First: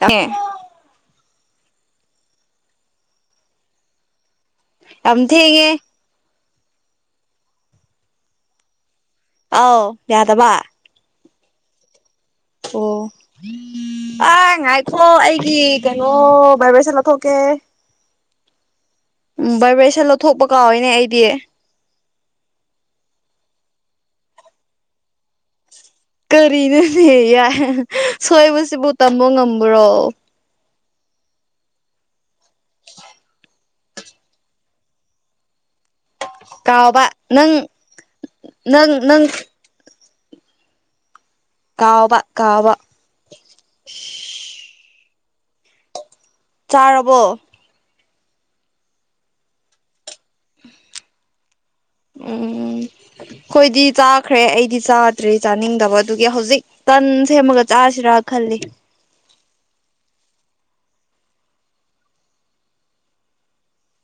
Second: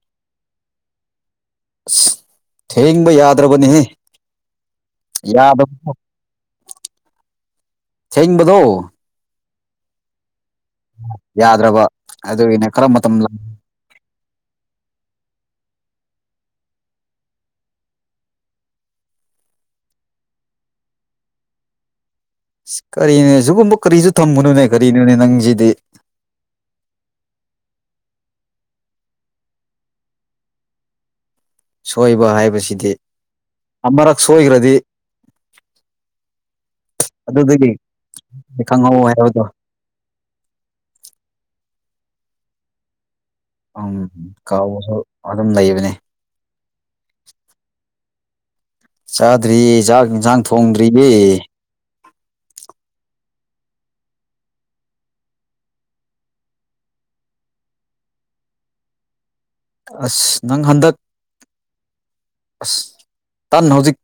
ꯑ [unintelligible] ꯑꯁ ꯊꯦꯡꯕ ꯌꯥꯗ꯭ꯔꯕꯅꯤꯍꯦ ꯊꯦꯡꯉꯦ [unintelligible] ꯑꯣ ꯌꯥꯗꯕꯥ ꯌꯥꯗ꯭ꯔꯕ ꯑꯗꯨꯒꯤꯅꯦ ꯀꯔꯝꯕ ꯃꯇꯝ ꯂ ꯍꯣ ꯑꯩꯒꯤ ꯀꯩꯅꯣ ꯕꯥꯏꯕꯔ꯭ꯁꯣꯟ ꯂꯧꯊꯣꯛꯀꯦ ꯎꯝ ꯚꯔ ꯚꯦꯁꯟ ꯂꯧꯊꯣꯛꯄ ꯀꯥꯎꯋꯏꯅꯦ ꯑꯩꯗꯤ ꯀꯔꯤꯅꯦ ꯁꯤꯒꯨꯝꯕ ꯀꯔꯤꯁꯨ ꯊꯝꯕꯅꯣꯅꯦ ꯀꯔꯤꯅꯣꯅꯦ ꯅꯪ ꯀꯔꯤꯅꯦꯅꯦ ꯌꯥ ꯁꯣꯏꯕꯁꯤꯕꯨ ꯇꯝꯕ ꯉꯝꯕ꯭ꯔꯣ ꯁꯣꯏꯕ ꯍꯥꯏꯕꯁꯤꯗꯤ ꯑꯃꯔꯛ ꯁꯣꯏꯈ꯭ꯔꯗꯤ ꯀꯥꯎꯕ ꯅꯪ ꯑꯗꯨꯗꯒꯤ ꯅꯪ ꯈꯪꯍꯧ ꯅꯪ ꯍꯥꯏꯕꯗꯣ ꯀꯥꯎꯕ ꯀꯥꯎꯕ ꯀꯥꯎꯕꯁꯨ ꯑꯗꯨꯝ ꯂꯩꯕꯅꯤ ꯆꯥꯔꯕꯣ ꯆꯥꯗ꯭ꯔꯤ ꯆꯥꯛ ꯏꯟꯁꯥꯡ ꯊꯣꯡꯗ꯭ꯔꯤꯌꯦ ꯎꯝ ꯍꯣꯏꯗꯤ ꯆꯥꯈ꯭ꯔꯦ ꯑꯩꯗꯤ ꯆꯥꯗ꯭ꯔꯦ ꯆꯥꯅꯤꯡꯗꯕ ꯑꯗꯨꯒꯤ ꯍꯧꯖꯤꯛ ꯀꯟ ꯁꯦꯝꯃꯒ ꯆꯥꯁꯤꯔꯥ ꯈꯜꯂꯤ ꯑꯁ ꯅꯪ ꯍꯟꯗꯛ ꯑꯁ ꯇꯥꯟꯅ ꯍꯧꯖꯤꯛ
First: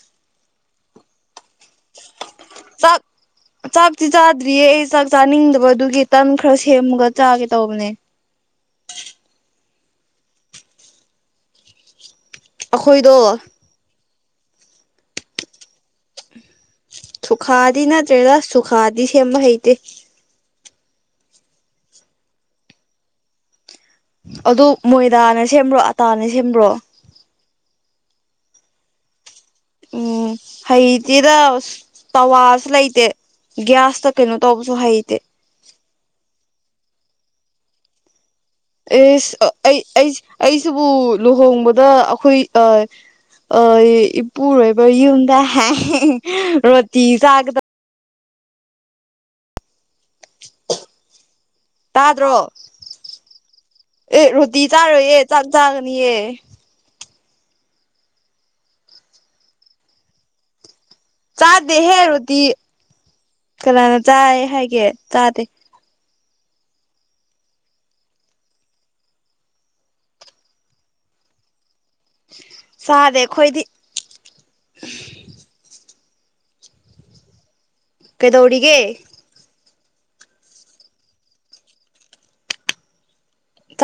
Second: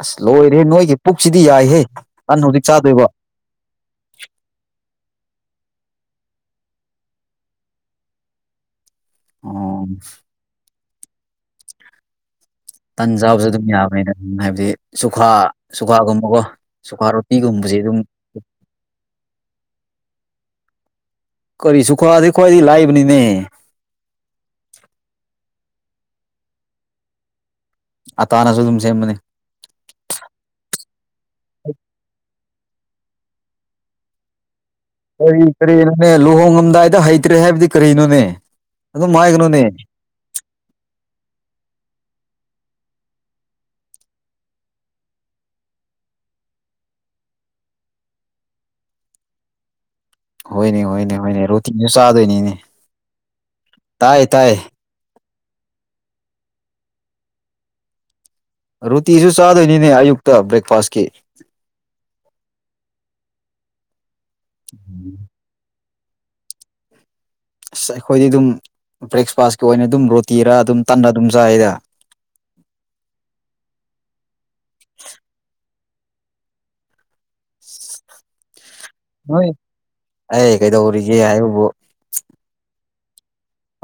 ꯑꯁ ꯂꯣꯏꯔꯦ ꯅꯣꯏꯒꯤ ꯄꯨꯛꯁꯤꯗꯤ ꯌꯥꯏꯍꯦ ꯇꯟ ꯍꯧꯖꯤꯛ ꯆꯥꯛ ꯆꯥꯗꯣꯏꯕ ꯆꯥꯛꯇꯤ ꯆꯥꯗ꯭ꯔꯤꯌꯦ ꯑꯩ ꯆꯥꯛ ꯆꯥꯅꯤꯡꯗꯕꯗꯨ ꯒꯤ ꯇꯟ ꯈꯔ ꯁꯦꯝꯃꯒ ꯆꯥꯒꯦ ꯇꯧꯕꯅꯦ ꯑꯣ ꯇꯟ ꯑꯩꯈꯣꯏꯗꯣ ꯆꯥꯕꯁꯨ ꯑꯗꯨꯝ ꯌꯥꯕꯅꯤꯅ ꯍꯥꯏꯕꯗꯤ ꯆꯨꯈꯥ ꯆꯨꯈꯥꯒꯨꯝꯕꯀꯣ ꯁꯨꯈꯥꯗꯤ ꯅꯠꯇ꯭ꯔꯦꯔ ꯁꯨꯈꯥꯗꯤ ꯁꯦꯝꯕ ꯍꯩꯇꯦ ꯀꯔꯤ ꯁꯨꯈꯥꯗꯤ ꯈ꯭ꯋꯥꯗꯤ ꯈ꯭ꯋꯥꯏꯗꯤ ꯂꯥꯛꯕꯅꯤꯅꯦ ꯑꯗꯨ ꯃꯣꯏꯗꯥꯅ ꯁꯦꯝꯕ꯭ꯔꯣ ꯑꯇꯥꯅꯦ ꯁꯦꯝꯕ꯭ꯔꯣ ꯑꯇꯥꯅꯁꯨ ꯑꯗꯨꯝ ꯁꯦꯝꯕꯅꯦ ꯎꯝ ꯍꯩꯇꯤꯗ ꯑꯁ ꯇꯋꯥ ꯂꯩꯇꯦ ꯒ꯭ꯌꯥꯁꯇ ꯀꯩꯅꯣ ꯇꯧꯕ ꯀꯔꯤ ꯀꯔꯤꯅꯣꯅꯦ ꯂꯨꯍꯣꯡꯉꯝꯗꯥꯏꯗ ꯍꯩꯇ꯭ꯔꯦ ꯍꯥꯏꯕꯗꯤ ꯀꯔꯤꯅꯣꯅꯦ ꯑꯗꯨꯝ ꯑꯦꯁ ꯍꯥꯏꯒꯅꯨꯅꯦ ꯑꯩ ꯑꯩ ꯑꯩꯁꯤꯕꯨ ꯂꯨꯍꯣꯡꯕꯗ ꯑꯈꯣꯏ ꯑ ꯑ ꯏꯄꯨꯔꯣꯏꯕ ꯌꯨꯝꯗ ꯔꯣꯇꯤ ꯆꯥꯒꯗ ꯍꯣꯏꯅꯦ ꯍꯣꯏꯅꯦ ꯍꯣꯏꯅꯦ ꯔꯨꯠ ꯇꯥꯗ꯭ꯔꯣ ꯇꯥꯏ ꯑꯦ ꯇꯥꯏ ꯔꯣꯇꯤ ꯆꯥꯔꯣꯏ ꯌꯦ ꯆꯥꯛ ꯆꯥꯒꯅꯤꯌꯦ ꯔꯨꯇꯤꯁꯨ ꯆꯥꯗꯣꯏꯅꯤꯅꯦ ꯑꯌꯨꯛꯇ ꯕ꯭ꯔꯦꯛꯐꯥꯁꯀꯤ ꯆꯥꯗꯦ ꯍꯦ ꯔꯣꯇꯤ ꯀꯅꯥꯅ ꯆꯥꯏ ꯍꯥꯏꯒꯦ ꯆꯥꯗꯦ ꯑꯁ ꯑꯩꯈꯣꯏꯗꯤ ꯑꯗꯨꯝ ꯕ꯭ꯔꯦꯛꯐꯥꯁꯀꯤ ꯑꯣꯏꯅ ꯑꯗꯨꯝ ꯔꯣꯇꯤꯔ ꯑꯗꯨꯝ ꯇꯟꯅ ꯑꯗꯨꯝ ꯆꯥꯏꯗ ꯆꯥꯗꯦ ꯑꯈꯣꯏꯗꯤ ꯀꯩꯗꯧꯔꯤꯒꯦ ꯍꯣꯏ ꯑꯩ ꯀꯩꯗꯧꯔꯤꯒꯦ ꯍꯥꯏꯕꯕꯨ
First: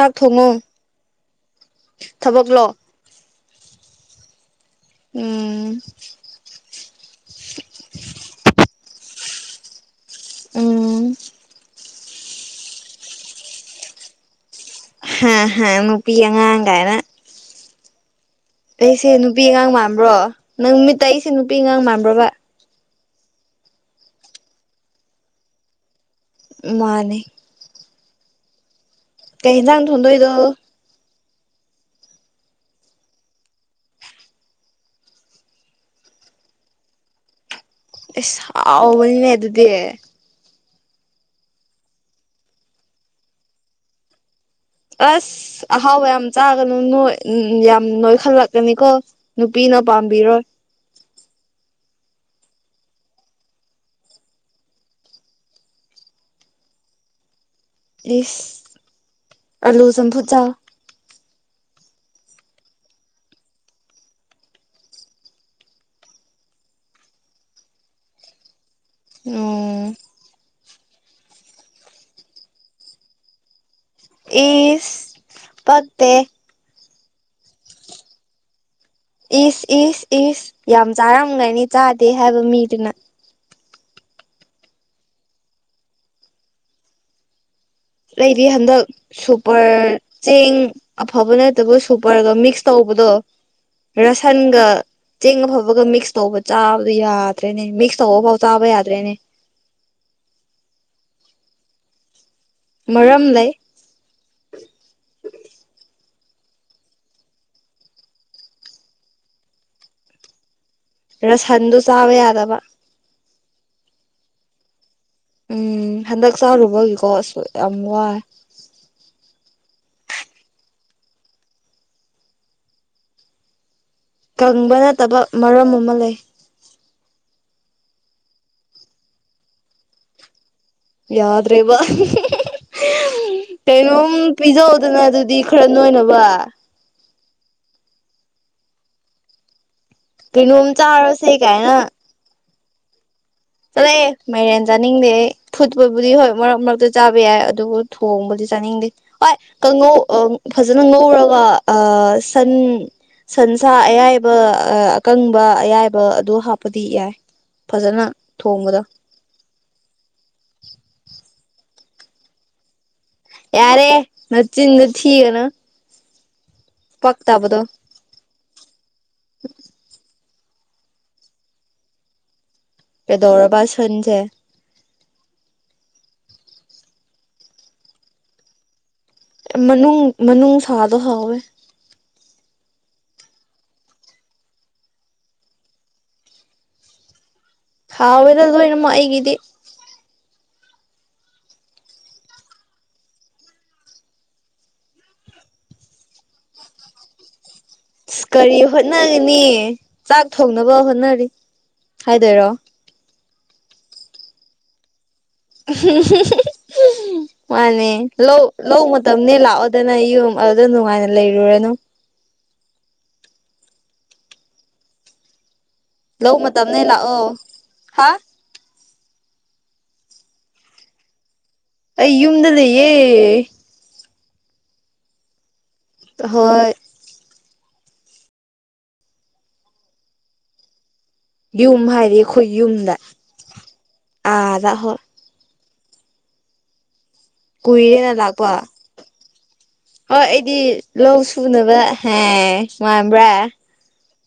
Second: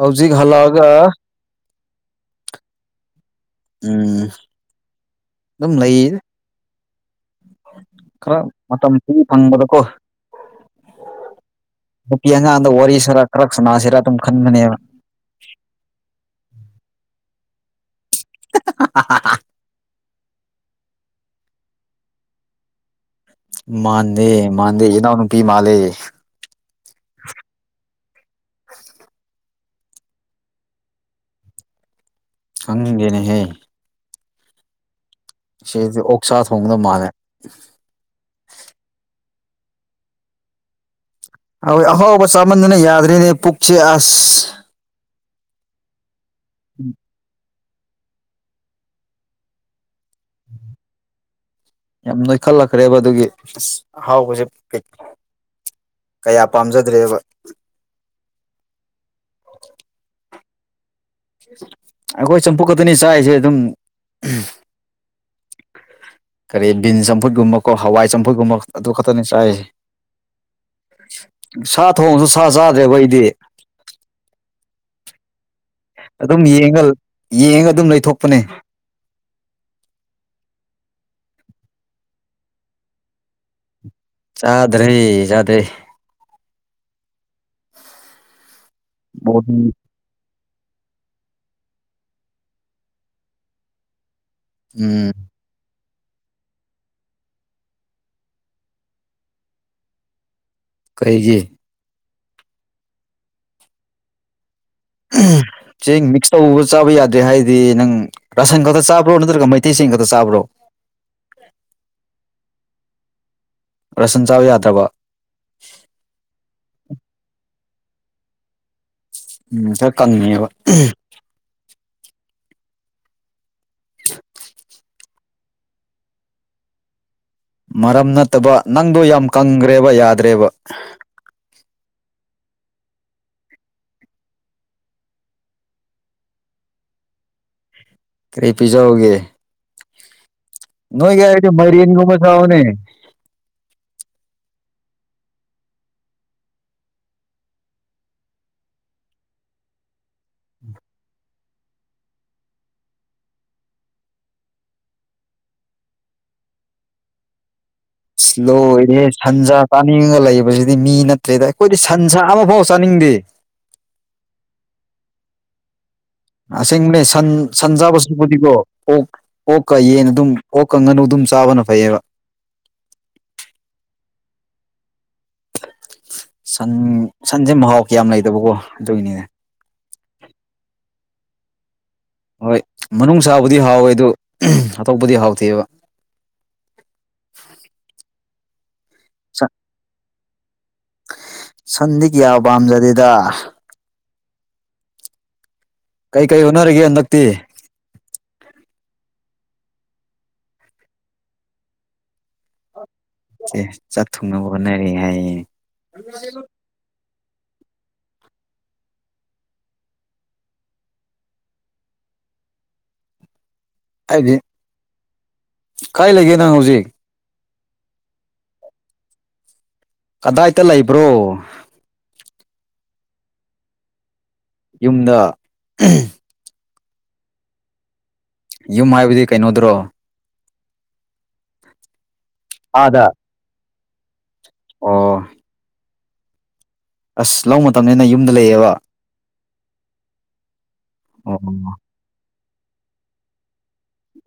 ꯍꯧꯖꯤꯛ ꯍꯜꯂꯛꯑꯒ ꯊꯕꯛ ꯂꯣ ꯎꯝ ꯎꯝ ꯑꯗꯨꯝ ꯂꯩꯌꯦ ꯈꯔ ꯃꯇꯝ ꯊ ꯐꯪꯕꯗꯀꯣ ꯎꯝ ꯅꯨꯄꯤ ꯑꯉꯥꯡꯗ ꯋꯥꯔꯤꯁꯤꯔ ꯈꯔ ꯁꯅꯥꯁꯤꯔ ꯑꯗꯨꯝ ꯈꯟꯕꯅꯦꯕ ꯍꯥ ꯍ ꯅꯨꯄꯤ ꯑꯉꯥꯡ ꯀꯥꯏꯅ ꯑꯩꯁꯦ ꯅꯨꯄꯤ ꯑꯉꯥꯡ ꯃꯥꯟꯕ꯭ꯔꯣ ꯅꯪ ꯅꯨꯃꯤꯠꯇ ꯑꯩꯁꯦ ꯅꯨꯄꯤ ꯑꯉꯥꯡ ꯃꯥꯟꯕ꯭ꯔꯣꯕ ꯃꯥꯟꯗꯦ ꯃꯥꯥꯟꯗꯦ ꯏꯅꯥꯎ ꯅꯨꯄꯤ ꯃꯥꯂꯦ ꯃꯥꯅꯦ [unintelligible] ꯀꯩ ꯍꯤꯟꯖꯥꯡ ꯊꯣꯟꯗꯣꯏꯅꯣ ꯈꯪꯗꯦꯅꯦꯍꯦ ꯁꯤꯗꯤ ꯑꯣꯛꯁꯥ ꯊꯣꯡꯕꯗꯣ ꯃꯥꯂꯦ ꯏꯁ ꯍꯥꯎꯕꯅꯤꯅꯦ ꯑꯗꯨꯗꯤ ꯍꯣꯏ ꯑꯍꯥꯎꯕ ꯆꯥꯃꯟꯗꯅ ꯌꯥꯗ꯭ꯔꯤꯅꯦ ꯄꯨꯛꯁꯦ ꯑꯁ ꯑꯁ ꯑꯍꯥꯎꯕ ꯌꯥꯝ ꯆꯥꯒꯅꯨ ꯅꯣꯏ ꯌꯥꯝ ꯅꯣꯏꯈꯠꯂꯛꯀꯅꯤꯀꯣ ꯅꯨꯄꯤꯅ ꯄꯥꯝꯕꯤꯔꯣꯏ ꯌꯥꯝ ꯅꯣꯏꯈꯠꯂꯛꯈ꯭ꯔꯦꯕ ꯑꯗꯨꯒꯤ ꯑꯁ ꯑꯍꯥꯎꯕꯁꯦ ꯀꯩ ꯀꯌꯥ ꯄꯥꯝꯖꯗ꯭ꯔꯦꯕ ꯏꯁ ꯑꯂꯨ ꯆꯝꯐꯨꯠ ꯆꯥꯎ ꯑꯩꯈꯣꯏ ꯆꯝꯐꯨ ꯈꯛꯇꯅꯤ ꯆꯥꯛꯔꯤꯁꯦ ꯑꯗꯨꯝ ꯀꯔꯤ ꯕꯤꯟ ꯆꯝꯐꯨꯠꯀꯨꯝꯕꯀꯣ ꯍꯋꯥꯏ ꯆꯝꯐꯨꯠꯀꯨꯝꯕ ꯑꯗꯨ ꯈꯠꯇꯅꯤ ꯆꯥꯏꯖꯤ ꯎꯝ ꯁꯥ ꯊꯣꯡꯁꯨ ꯁꯥ ꯆꯥꯗ꯭ꯔꯦꯕ ꯑꯩꯗꯤ ꯏꯤꯁ ꯑꯗꯨꯝ ꯌꯦꯡꯉ ꯌꯦꯡꯉ ꯑꯗꯨꯝ ꯂꯩꯊꯣꯛꯄꯅꯦ ꯏꯁ ꯏꯁ ꯏꯁ ꯌꯥꯝ ꯆꯥꯔꯝꯒꯅꯤ ꯆꯥꯗꯦ ꯍꯥꯏꯕ ꯃꯤꯗꯨꯅ ꯆꯥꯗ꯭ꯔꯦ ꯆꯥꯗꯦ ꯑꯩꯕꯤ ꯍꯟꯗꯛ ꯕꯣꯗꯤ ꯁꯨꯄꯔ ꯆꯦꯡ ꯑꯐꯕ ꯅꯠꯇꯕ ꯁꯨꯄꯔꯒ ꯃꯤꯛꯁ ꯇꯧꯕꯗꯣ ꯔꯁꯟꯒ ꯎꯝ ꯆꯦꯡ ꯑꯐ ꯕꯒ ꯃꯤꯛꯁ ꯇꯧꯕ ꯆꯥꯕꯗꯣ ꯌꯥꯗ꯭ꯔꯦꯅꯦ ꯃꯤꯛꯁ ꯇꯧꯕꯐꯥꯎ ꯆꯥꯕ ꯌꯥꯗ꯭ꯔꯦꯅꯦ ꯀꯩꯒꯤ ꯃꯔꯝ ꯂꯩ ꯆꯦꯡ ꯃꯤꯛꯁ ꯇꯧꯕ ꯆꯥꯕ ꯌꯥꯗ꯭ꯔꯦ ꯍꯥꯏꯗꯤ ꯅꯪ ꯔꯥꯁꯟ ꯈꯛꯇ ꯆꯥꯕ꯭ꯔꯣ ꯅꯠꯇ꯭ꯔꯒ ꯃꯩꯇꯩꯁꯤꯡ ꯈꯛꯇ ꯆꯥꯕ꯭ꯔꯣ ꯔꯁꯟꯗꯨ ꯆꯥꯕ ꯌꯥꯗꯕ ꯔꯁꯟ ꯆꯥꯎ ꯌꯥꯗ꯭ꯔꯕ ꯎꯝ ꯍꯟꯗꯛ ꯆꯥꯔꯨꯕꯒꯤꯀꯣ ꯑꯁꯨ ꯌꯥꯝ ꯋꯥꯏ ꯎꯝ ꯈꯔ ꯀꯪꯉꯕ ꯀꯪꯕ ꯅꯠꯇꯕ ꯃꯔꯝ ꯑꯃ ꯂꯩ ꯃꯔꯝ ꯅꯠꯇꯕ ꯅꯪꯗꯣ ꯌꯥꯝ ꯀꯪꯈ꯭ꯔꯦꯕ ꯌꯥꯗ꯭ꯔꯦꯕ ꯌꯥꯎꯗ꯭ꯔꯦꯕ ꯀꯩꯅꯣꯝ ꯄꯤꯖꯧꯗꯅ ꯑꯗꯨꯗꯤ ꯈꯔ ꯅꯣꯏꯅꯕ ꯀꯔꯤ ꯄꯤꯖꯎꯒꯦ ꯀꯩꯅꯣꯝ ꯅ ꯆꯥꯔꯁꯦ ꯌꯥ ꯃꯔꯤꯟꯒꯨꯝꯕ ꯆꯑꯣꯅꯦ ꯆꯠꯂꯑꯦ ꯃꯥꯏꯔꯦꯟ ꯆꯥꯅꯤꯡꯗꯦ ꯐꯨꯠꯄꯕꯨꯗꯤ ꯍꯣꯏ ꯃꯔꯛ ꯃꯔꯛꯇ ꯆꯥꯕ ꯌꯥꯏ ꯑꯗꯨꯕꯨ ꯊꯣꯡꯕꯗꯤ ꯆꯥꯅꯤꯡꯗꯦ ꯍꯣꯏꯉꯧ ꯐꯖꯅ ꯉꯧꯔꯒ ꯑ ꯁꯟ ꯁꯟꯁꯥ ꯑꯌꯥꯏꯕ ꯑꯀꯪꯕ ꯑꯌꯥꯏꯕ ꯑꯗꯨ ꯍꯥꯞꯄꯗꯤ ꯌꯥꯏ ꯐꯖꯅ ꯑꯁ ꯊꯣꯡꯕꯗꯣ ꯂꯣꯏꯔꯦ ꯁꯟꯁꯥ ꯆꯥꯅꯤꯡꯉꯒ ꯂꯩꯕꯁꯤꯗꯤ ꯃꯤ ꯅꯠꯇ꯭ꯔꯦꯗ ꯑꯩꯈꯣꯏꯗꯤ ꯁꯟꯁꯥ ꯑꯃꯐꯥꯎ ꯆꯥꯅꯤꯡꯗꯦ ꯌꯥꯔꯦ ꯅꯆꯤꯟꯅ ꯊꯒꯅ ꯑꯁꯦꯡꯕꯅꯦ ꯁꯟ ꯁꯟ ꯆꯥꯕꯕꯁꯤꯕꯨꯗꯤꯀꯣ ꯑꯣꯛ ꯑꯣꯛꯀ ꯌꯦꯟ ꯑꯗꯨꯝ ꯑꯣꯛꯀꯪ ꯉꯥꯅꯨ ꯑꯗꯨꯝ ꯆꯥꯕꯅ ꯐꯩꯌꯦꯕ ꯄꯗꯧꯔꯕ ꯁꯟꯖꯦ ꯁꯟ ꯁꯟꯁꯦ ꯃꯍꯥꯎ ꯀꯌꯥꯝ ꯂꯩꯗꯕꯀꯣ ꯑꯗꯨꯒꯤꯅꯤꯅꯦ ꯃꯅꯨꯡ ꯃꯅꯨꯡ ꯁꯥꯗꯣ ꯍꯥꯎꯋꯦ ꯍꯣꯏ ꯃꯅꯨꯡ ꯆꯥꯕꯨꯗꯤ ꯍꯥꯎꯋꯦ ꯑꯗꯨ ꯑꯇꯣꯞꯄꯗꯤ ꯍꯥꯎꯇꯦꯕ [unintelligible] ꯑꯋꯦꯗꯗꯅꯃꯣ ꯑꯩꯒꯗꯤ ꯁꯟꯗꯤꯛ ꯌꯥ ꯄꯝꯖꯗꯦꯗꯥ ꯀꯩ ꯀꯩ ꯍꯨꯅꯔꯒ ꯍꯗꯛꯇꯤ ꯑ ꯀꯔꯤ ꯍꯣꯠꯅꯒꯅꯤ ꯆꯥꯛ ꯊꯣꯡꯅꯕ ꯍꯣꯠꯅꯔꯤ ꯍꯥꯏꯗꯣꯏꯔꯣ ꯆꯥꯛ ꯊꯨꯡꯅꯕ ꯍꯣꯠꯅꯔꯤ ꯍꯥꯏꯌꯦ [unintelligible] ꯃꯥꯅꯦ ꯂꯧ ꯂꯧꯅꯦ ꯂꯥꯛꯑꯣꯗꯅ ꯌꯨꯝ ꯑꯗꯨꯗ ꯅꯨꯡꯉꯥꯏꯅ ꯂꯩꯔꯨꯔꯅꯨ ꯍꯥꯏꯗꯤ ꯀꯥꯏ ꯂꯩꯒꯦ ꯂꯧ ꯅꯪ ꯃꯇꯝꯅꯦ ꯍꯧꯖꯤꯛ ꯂꯥꯛꯑꯣ ꯍꯥ ꯀꯗꯥꯏꯗ ꯂꯩꯕ꯭ꯔꯣ ꯑꯩꯌꯨꯝꯗ ꯂꯩꯌꯦꯦ ꯌꯨꯝꯗ ꯍꯣꯏ ꯌꯨꯝ ꯍꯥꯏꯕꯗꯤ ꯀꯩꯅꯣꯗ꯭ꯔꯣ ꯌꯨꯝ ꯍꯥꯏꯗꯤ ꯑꯩꯈꯣꯏ ꯌꯨꯝꯗ ꯑꯥꯗ ꯑꯥꯗ ꯍꯣꯏ ꯑꯣ ꯑꯁ ꯂ ꯃꯇꯝꯅꯤꯅ ꯀꯨꯏꯔꯦꯅ ꯌꯨꯝꯗ ꯂꯥꯛꯄ ꯂꯩꯌꯦꯕ ꯍꯣꯏ ꯑꯩꯗꯤ ꯂꯧ ꯑꯣ ꯁꯨꯅꯕ ꯍ ꯉꯥꯟꯕ꯭ꯔꯥ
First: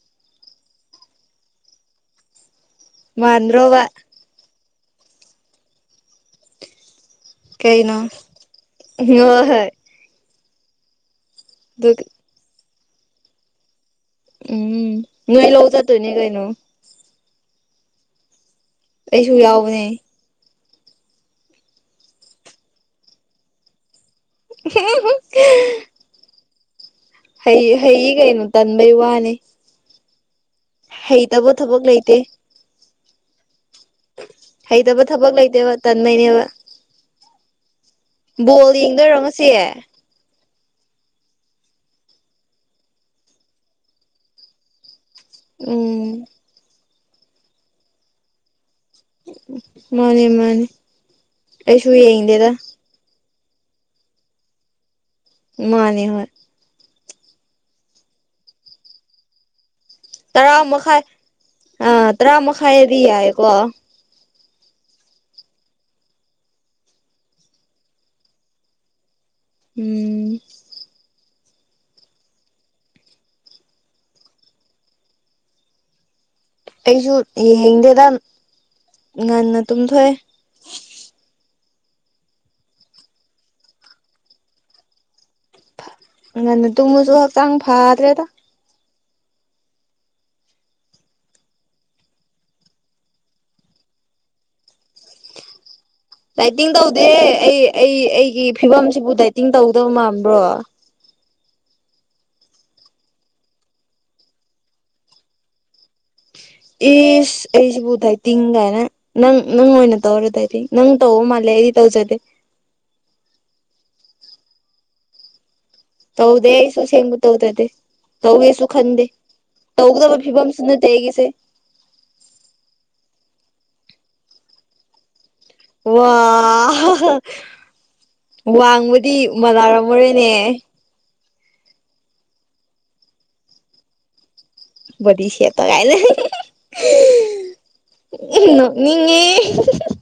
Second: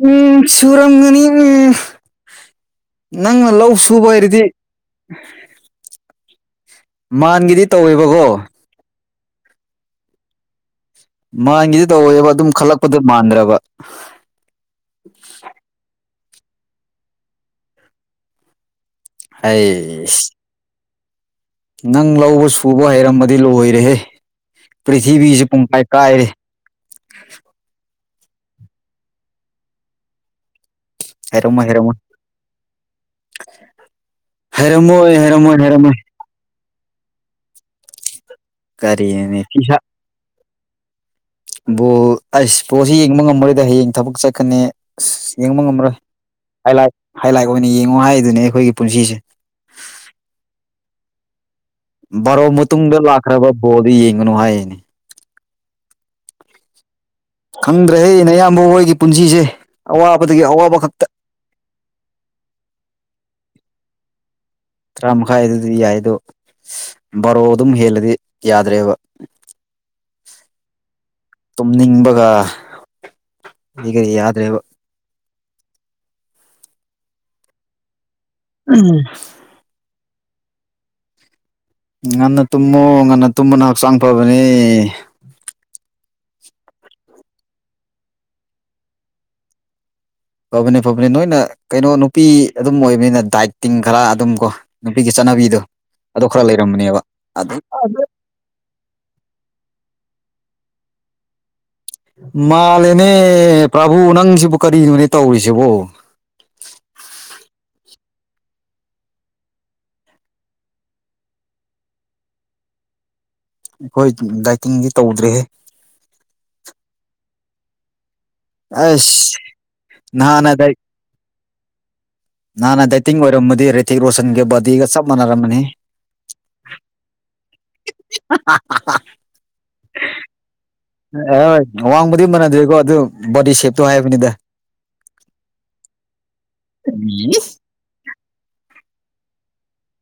ꯎꯝ ꯆꯨꯔꯝꯒꯅꯤ ꯅꯪꯅ ꯂꯧ ꯃꯥꯟꯗ꯭ꯔꯣꯕ ꯁꯨꯕ ꯍꯥꯏꯔꯗꯤ ꯃꯥꯟꯒꯤꯗꯤ ꯇꯧꯋꯦꯕꯀꯣ ꯍ ꯍꯣꯏ ꯃꯥꯥꯟꯒꯤꯗꯤ ꯑꯗꯨ ꯇꯧꯋꯦꯕ ꯑꯗꯨꯝ ꯈꯜꯂꯛꯄꯗ ꯃꯥꯟꯗ꯭ꯔꯕ ꯎꯝ ꯅꯣꯏ ꯂꯧꯕ ꯆ ꯇꯣꯏꯅꯤ ꯀꯥꯏ ꯅꯣꯏ ꯑꯩꯁꯨ ꯍ ꯌꯥꯎꯕꯅꯦ ꯅꯪ ꯂꯧꯕ ꯁꯨꯕ ꯍꯩꯔꯃꯗꯤ ꯂꯣꯏꯔꯦꯍꯦ ꯄ꯭ꯔꯤꯊꯤꯕꯤꯁꯤꯦ ꯄꯨꯡꯄꯥꯏ ꯀꯥꯏꯔꯦ ꯍꯩ ꯍꯩꯒꯩꯅꯨ ꯇꯟꯕꯩ ꯋꯥꯅꯦ ꯍꯩꯇꯕꯨꯣ ꯊꯕꯛ ꯂꯩꯇꯦ ꯍꯥꯏꯦꯔꯝꯣꯏ ꯍꯩꯇꯕ ꯊꯕꯛ ꯍꯥꯏꯦꯔꯃꯣꯏ ꯂꯩꯇꯦꯕ ꯍꯥꯏꯦꯔꯝꯃꯣꯏ ꯇꯟꯕꯩꯅꯦꯕ ꯕꯣꯜ ꯌꯦꯡꯗꯣꯏꯔꯣ ꯀꯔꯤꯅꯣꯅꯦ ꯉꯁꯤꯦ ꯕꯣ ꯑꯩꯁ ꯕꯣꯜꯁꯤ ꯌꯦꯡꯕ ꯉꯝꯃꯔꯣꯏꯗ ꯍꯌꯦꯡ ꯊꯕꯛ ꯆꯠꯀꯅꯤ ꯑꯁ ꯌꯦꯡꯕ ꯉꯝꯃꯔꯣꯏ ꯎꯝ ꯍꯥꯏ ꯂꯥꯏ ꯍꯥꯏ ꯂꯥꯏꯠ ꯑꯣꯏꯅ ꯌꯦꯡꯉꯣ ꯍꯥꯏꯗꯨꯅꯦ ꯑꯩꯈꯣꯏꯒꯤ ꯄꯨꯟꯁꯤꯁꯦ ꯃꯥꯅꯦ ꯃꯥꯅꯦ ꯑꯩꯁꯨ ꯕꯥꯔꯣ ꯌꯦꯡꯗꯦꯗ ꯃꯇꯨꯡꯗ ꯂꯥꯛꯈ꯭ꯔꯕ ꯕꯣꯜꯗꯨ ꯌꯦꯡꯒꯅꯨ ꯍꯥꯏꯌꯦꯅꯦ ꯃꯥꯅꯦꯅꯤꯍꯣꯏ ꯈꯪꯗ꯭ꯔꯦ ꯍꯌꯦꯩꯅ ꯑꯌꯥꯝꯕ ꯍꯣꯏꯒꯤ ꯄꯨꯟꯁꯤꯁꯦ ꯑꯋꯥꯕꯗꯒꯤ ꯇꯔꯥ ꯑꯋꯥꯕ ꯃꯈꯥꯏ ꯈꯛꯇ ꯑꯥ ꯇꯔꯥ ꯃꯈꯥꯏꯗꯤ ꯌꯥꯏꯀꯣ ꯇꯔꯥꯃꯥꯏ ꯑꯗꯨꯗꯤ ꯌꯥꯏ ꯑꯗꯣ ꯕꯥꯔꯣ ꯑꯗꯨꯝ ꯍꯦꯜꯂꯗꯤ ꯌꯥꯗ꯭ꯔꯦꯕ ꯎꯝ ꯇꯨꯝꯅꯤꯡꯕꯒ ꯑꯩ ꯀꯔꯤ ꯌꯥꯗ꯭ꯔꯦꯕ ꯑꯩꯁꯨ ꯌꯦꯡꯅꯤꯡꯗꯦꯗ ꯉꯟꯅ ꯇꯨꯝꯊꯣꯛꯑꯦ ꯉꯟꯅ ꯇꯨꯝꯃꯨ ꯉꯟꯅ ꯇꯨꯝꯕꯅ ꯍꯛꯆꯥꯡ ꯐꯕꯅꯤ ꯉꯟꯅ ꯇꯨꯃꯁꯨ ꯍꯛꯆꯥꯡ ꯐꯥꯗ꯭ꯔꯦꯗ ꯐꯕꯅꯤ ꯐꯕꯅꯤ ꯅꯣꯏꯅ ꯀꯩꯅꯣ ꯅꯨꯄꯤ ꯑꯗꯨꯝ ꯑꯣꯏꯕꯅꯤꯅ ꯗꯥꯏꯠꯇꯤꯡ ꯈꯔ ꯑꯗꯨꯝ ꯀꯣ ꯅꯨꯄꯤꯒꯤ ꯆꯠ ꯅꯕꯤꯗꯣ ꯗꯥꯏꯇꯤꯡ ꯇꯧꯗꯦ ꯑꯩ ꯑꯩ ꯑꯩꯒꯤ ꯐꯤꯕꯝꯁꯤꯕꯨ ꯗꯥꯏꯇꯤꯡ ꯇꯧ ꯃꯟꯕ꯭ꯔꯣ ꯃꯥꯂꯦꯅꯦ ꯄ꯭ꯔꯥꯚꯨ ꯅꯪꯁꯤꯕꯨ ꯀꯔꯤꯅꯣꯅꯦ ꯇꯧꯔꯤꯁꯤꯕꯣ ꯏꯁ ꯑꯩꯁꯤꯕꯨꯗꯥꯥꯏ ꯇꯤꯡꯒꯥꯏꯅ ꯅꯪ ꯅꯪ ꯑꯣꯏꯅ ꯇꯧꯔꯗꯥꯏꯗꯤ ꯅꯪ ꯇꯧ ꯃꯥꯜꯂꯦ ꯑꯩ ꯇꯧꯖꯗꯦ [inaudible] ꯑꯩꯈꯣꯏ ꯗꯥꯏꯇꯤꯡꯗꯤ ꯇꯧꯗ꯭ꯔꯦꯍꯦ ꯇꯧꯗꯦ ꯑꯩꯁꯨ ꯑꯁꯦꯡꯕ ꯇꯧꯗꯗꯦ ꯇꯧꯒꯦꯁꯨ ꯈꯟꯗꯦ ꯑꯁ ꯇꯧꯒꯗꯕ ꯅꯍꯥꯟꯅ ꯐꯤꯕꯝꯁꯨ ꯗꯥꯏ ꯅꯠꯇꯦ ꯑꯩꯒꯤꯁꯦ ꯇꯤꯡ ꯑꯣꯏꯔꯝꯝꯕꯗꯤ ꯔꯦꯇꯤꯛ ꯔꯣꯁꯟꯒ ꯕꯗꯤꯒ ꯆꯞ ꯃꯅꯔꯝꯃꯅꯤ ꯋꯥꯑꯣ ꯍꯥ ꯍꯥ ꯍꯥ ꯋꯥꯡꯕꯗꯤ ꯃꯅꯥꯥꯔꯝꯃꯔꯝꯔꯣꯏꯅꯦ ꯍꯥ ꯑꯥ ꯋꯥꯡꯕꯗꯤ ꯃꯥꯟꯅꯗ꯭ꯔꯦꯀꯣ ꯑꯗꯨ ꯕꯣꯗꯤ ꯁꯦꯞꯇꯣ ꯍꯥꯏꯕꯅꯤꯗ ꯕꯗꯦ ꯁꯦꯇ ꯒꯥꯏꯗꯅ ꯍꯦ ꯍꯦ ꯍꯦ ꯍꯦ ꯎꯝ ꯌꯨꯁ ꯅꯣꯛ ꯅꯤꯡꯉꯦ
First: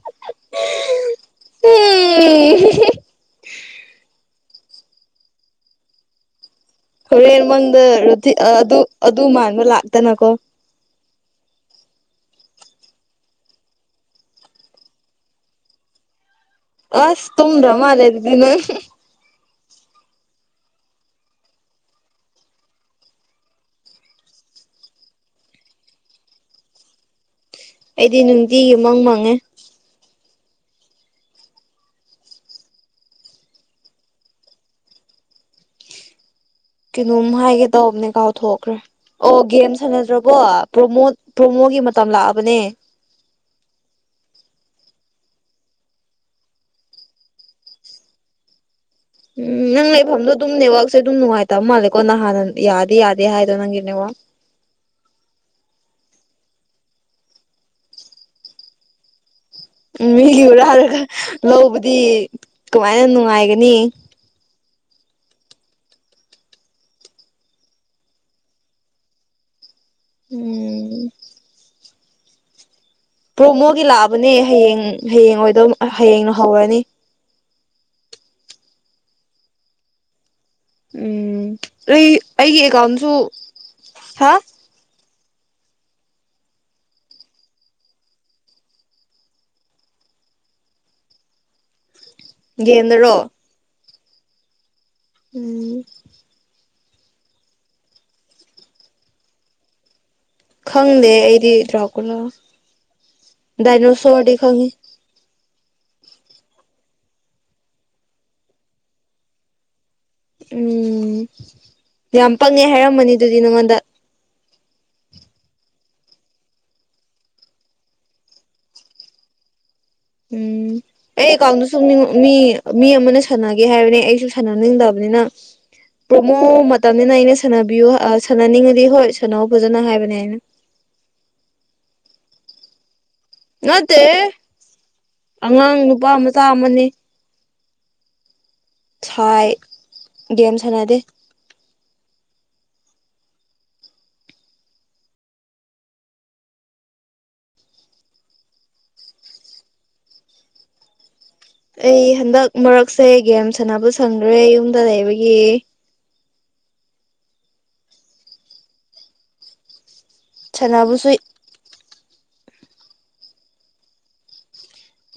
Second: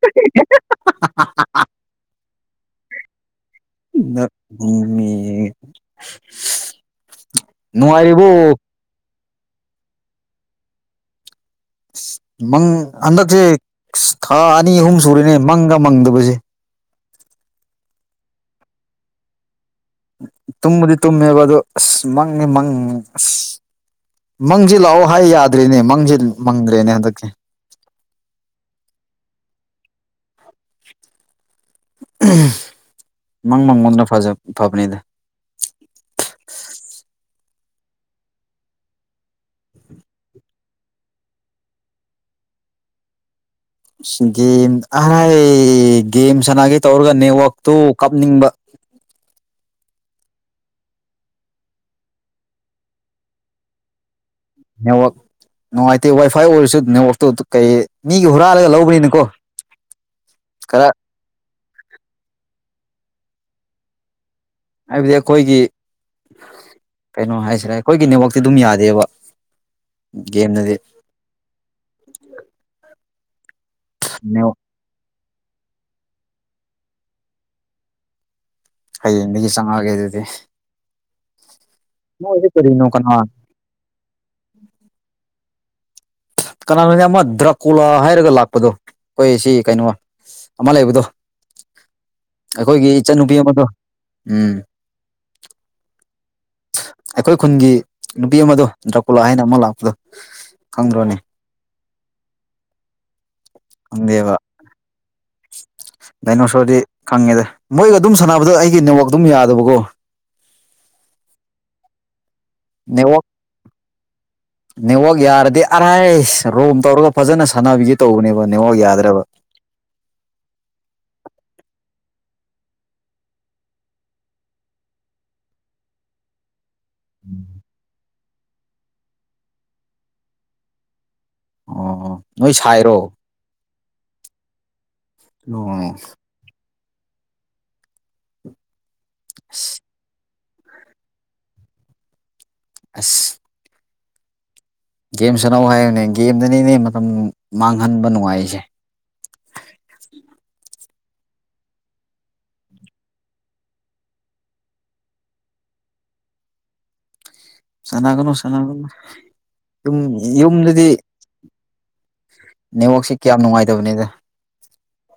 ꯍꯦ ꯍꯦ ꯍꯥ ꯍꯥ ꯍꯥ ꯍꯥ ꯍꯥ ꯍꯦ ꯍꯦ ꯍꯦ ꯒꯨꯝꯃꯤꯌꯦ ꯑꯁ ꯍꯣꯔꯦꯟ ꯃꯪꯗ ꯔꯣꯇꯤ ꯑꯗꯨ ꯑꯗꯨ ꯃꯥꯟꯕ ꯂꯥꯛꯇꯅꯀꯣ ꯃꯪ ꯍꯟꯗꯛꯁꯦ ꯊꯥ ꯑꯅꯤ ꯑꯍꯨꯝ ꯁꯨꯔꯦꯅꯦ ꯃꯪꯒ ꯃꯪꯗꯕꯁꯦ ꯑꯁ ꯇꯨꯝꯗ꯭ꯔꯥ ꯃꯥꯂꯩ ꯑꯗꯨꯗꯤ ꯅꯪ ꯇꯨꯝꯃꯗꯤ ꯇꯨꯝꯃꯦꯕ ꯑ ꯑꯗꯨꯣ ꯑꯁ ꯃꯪꯉꯤ ꯃꯪ ꯑꯁ ꯃꯪꯁꯤ ꯂꯥꯛꯑꯣ ꯍꯥꯏ ꯌꯥꯗ꯭ꯔꯦꯅꯦ ꯃꯪꯁꯤ ꯃꯪꯗ꯭ꯔꯦꯅꯦ ꯍꯟꯗꯛꯀꯤ ꯑꯩꯗꯤ ꯅꯨꯡꯇꯤꯒꯤ ꯃꯪ ꯃꯪꯉꯦ ꯃꯪ ꯃꯪꯉꯣꯟꯗ ꯐꯖ ꯐꯕꯅꯤꯗ ꯀꯩꯅꯣꯝ ꯍꯥꯏꯒꯦ ꯇꯧꯕꯕꯅꯦ ꯀꯥꯎ ꯊꯣꯛꯈ꯭ꯔꯦ ꯑꯣ ꯒꯦꯝ ꯁꯥꯟꯅꯗ꯭ꯔꯕꯣ ꯄ꯭ꯔꯣꯃꯣ ꯄ꯭ꯔꯣꯃꯣꯒꯤ ꯃꯇꯝ ꯂꯥꯛꯑꯕꯅꯦ [inaudible] ꯒꯦꯝ ꯑꯔꯥꯏ ꯒꯦꯝ ꯁꯅꯒꯦ ꯇꯧꯔꯒ ꯅꯦꯠꯋꯥꯛꯇꯨ ꯀꯥꯞꯅꯤꯡꯕ ꯎꯝ ꯅꯪ ꯂꯩꯐꯝꯗꯣ ꯑꯗꯨꯝ ꯅꯦꯋꯥꯛꯁꯦ ꯑꯗꯨꯝ ꯅꯨꯡꯉꯥꯏꯇꯕ ꯃꯥꯜꯂꯦꯀꯣ ꯅꯍꯥꯟꯅ ꯌꯥꯗꯤꯦ ꯌꯥꯗꯦ ꯍꯥꯏꯗꯣ ꯅꯪꯒꯤ ꯅꯦꯋꯥꯛ ꯅꯦꯠꯋꯥꯛ ꯅꯨꯡꯉꯥꯏꯇꯦ ꯋꯥꯏꯐꯥꯏ ꯑꯣꯏꯔꯁꯨ ꯅꯦꯠꯋꯥꯛꯇꯨ ꯀꯩ ꯃꯤꯒꯤ ꯍꯨꯔꯥꯜꯂꯒ ꯂꯧꯕꯅꯤꯅꯀꯣ ꯎ ꯃꯤꯒꯤ ꯈꯔ ꯎꯨꯔꯥꯜꯂꯒ ꯂꯧꯕꯗꯤ ꯀꯃꯥꯏꯅ ꯅꯨꯡꯉꯥꯏꯒꯅꯤ ꯍꯥꯏꯕꯗꯤ ꯑꯩꯈꯣꯏꯒꯤ ꯀꯩꯅꯣ ꯍꯥꯏꯁꯤꯔꯦ ꯑꯩꯈꯣꯏꯒꯤ ꯅꯦꯠꯋꯥꯛꯇꯤ ꯑꯗꯨꯝ ꯌꯥꯗꯦꯕ ꯒꯦꯝꯗꯗꯤ ꯎꯝ [unintelligible] ꯄ꯭ꯔꯣꯛ ꯃꯣꯒꯤ ꯂꯥꯛꯑꯕꯅꯦ ꯅꯦꯠꯋꯥꯛ ꯍꯌꯦꯡ ꯍꯌꯦꯡ ꯑꯣꯏꯗꯧ ꯍꯌꯦꯡ ꯍꯧꯔꯅꯤ ꯍꯌꯦꯗꯒꯤ ꯆꯉꯛ ꯑꯥꯒꯦ ꯑꯗꯨꯗꯤ ꯎꯝ ꯑꯩ ꯃꯣꯏꯁꯦ ꯑꯩꯒꯤ ꯀꯔꯤꯅꯣ ꯀꯅꯥ ꯑꯦꯀꯥꯎꯟꯁꯨ ꯍꯥ ꯀꯅꯥꯅꯣꯅꯦ ꯑꯃ ꯗ꯭ꯔꯀꯣꯂꯥ ꯍꯥꯏꯔꯒ ꯂꯥꯛꯄꯗꯣ ꯑꯩꯈꯣꯏ ꯁꯤ ꯀꯩꯅꯣ ꯑꯃ ꯂꯩꯕꯗꯣ ꯑꯩꯈꯣꯏꯒꯤ ꯒꯦꯝꯗꯔꯣ ꯏꯆꯟꯅꯨꯄꯤ ꯑꯃꯗꯣ ꯎꯝ ꯎꯝ ꯑꯩꯈꯣꯏ ꯈꯨꯟꯒꯤ ꯅꯨꯄꯤ ꯑꯃꯗꯣ ꯗ꯭ꯔꯀꯨꯂꯥ ꯍꯥꯏꯅ ꯑꯃ ꯂꯥꯛꯄꯗꯣ ꯈꯪꯗꯦ ꯈꯪꯗ꯭ꯔꯣꯅꯦ ꯑꯩꯗꯤ ꯂꯥꯛꯀꯅ ꯗꯥꯏꯅꯣꯁꯣꯔꯗꯤ ꯈꯪꯗꯦꯕ ꯈꯪꯉꯤ ꯗꯥꯏꯅꯣꯁꯣꯔꯗꯤ ꯈꯪꯉꯦꯗ ꯃꯣꯏꯒ ꯑꯗꯨꯝ ꯁꯥꯟꯅꯕꯗ ꯑꯩꯒꯤ ꯅꯦꯠꯋꯥꯛ ꯑꯗꯨꯝ ꯌꯥꯗꯕꯀꯣ ꯎꯝ ꯌꯥꯝ ꯄꯛꯉ ꯍꯥꯏꯔꯝꯃꯅꯤ ꯅꯦꯠꯋꯥꯛ ꯑꯗꯨꯗꯤ ꯅꯉꯣꯟꯗ ꯅꯦꯠꯋꯥꯛ ꯌꯥꯔꯗꯤ ꯑꯔꯥꯏ ꯔꯣꯝ ꯇꯧꯔꯒ ꯐꯖꯅ ꯁꯥꯟꯅꯕꯤꯒꯦ ꯇꯧꯕꯅꯦꯕ ꯅꯦꯠꯋꯥꯛ ꯌꯥꯗ꯭ꯔꯕ [unintelligible] ꯎꯝ ꯑꯩ ꯑꯦꯀꯥꯎꯟꯗ ꯁꯨꯝ ꯃꯤ ꯃꯤ ꯑꯃꯅ ꯁꯥꯟꯅꯒꯦ ꯍꯥꯏꯕꯅꯦ ꯑꯩꯁꯨ ꯁꯥꯟꯅꯅꯤꯡꯗꯕꯅꯤ ꯄ꯭ꯔꯣꯃꯣ ꯇꯝꯅꯤꯅ ꯑꯩꯅ ꯁꯥꯟꯅꯕꯤꯌꯨ ꯁꯥꯟꯅꯅꯤꯡꯉꯗꯤ ꯍꯣꯏ ꯁꯥꯟꯅꯧ ꯐꯖꯅ ꯍꯥꯏꯕꯅꯦ ꯑꯩꯅ ꯑꯣ ꯅꯣꯏ ꯁꯥꯏꯔꯣ ꯅꯠꯇꯦ ꯑꯣ ꯑꯉꯥꯡ ꯅꯨꯄꯥ ꯃꯆꯥ ꯑꯃꯅꯤ ꯁꯥꯏ ꯑꯁ ꯦꯝ ꯁꯅꯥꯗꯦ ꯑꯁ ꯒꯦꯝ ꯁꯠꯅꯧ ꯍꯥꯏꯕꯅꯦ ꯒꯦꯝꯗꯅꯤꯅꯦ ꯃꯇꯝ ꯃꯥꯡꯍꯟꯕ ꯅꯨꯡꯉꯥꯏꯁꯦ [unintelligible] ꯑꯩ ꯍꯟꯗꯛ ꯃꯔꯛꯁꯦ ꯒꯦꯝ ꯁꯥꯟꯅꯕ ꯁꯪꯈ꯭ꯔꯦ ꯌꯨꯝꯗ ꯂꯩꯕꯒꯤ [unintelligible] ꯁꯥꯟꯅꯒꯅꯨ ꯁꯅꯥꯒꯅꯨ ꯌꯨꯝ ꯌꯨꯝꯗꯗꯤ ꯁꯥꯟꯅꯕꯁꯨ ꯅꯤꯉꯣꯛꯁꯤꯦ ꯀꯌꯥꯝ ꯅꯨꯡꯉꯥꯏꯇꯕꯅꯤꯗ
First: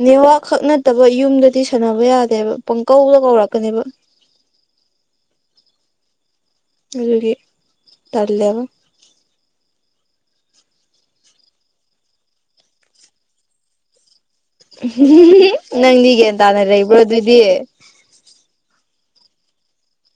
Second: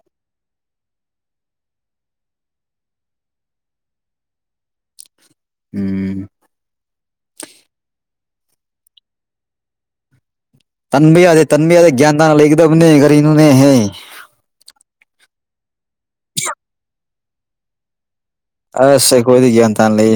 ꯅꯦꯋꯥ ꯈꯛ ꯅꯠꯇꯕ ꯌꯨꯝꯗꯗꯤ ꯁꯥꯟꯅꯕ ꯌꯥꯗꯦꯕ ꯄꯪꯀꯧꯗ ꯀꯧꯔꯛꯀꯅꯦꯕ ꯎꯝ ꯑꯗꯨꯒꯤ ꯇꯜꯂꯦꯕ ꯇꯟꯕꯤ ꯌꯥꯗꯦ ꯇꯟꯕꯤ ꯌꯥꯗꯦ ꯭ꯌꯥꯟ ꯇꯅ ꯂꯩꯗꯝꯅꯦ ꯔꯤꯅꯨꯅꯦ ꯍꯦ ꯎ ꯅꯪꯗꯤ ꯒ꯭ꯌꯥꯟ ꯇꯥꯅ ꯂꯩꯕ꯭ꯔꯣ ꯑꯗꯨꯏꯗꯤ ꯑꯁꯦ ꯀꯣꯏꯗꯒꯦ ꯇꯥꯟ ꯂꯩ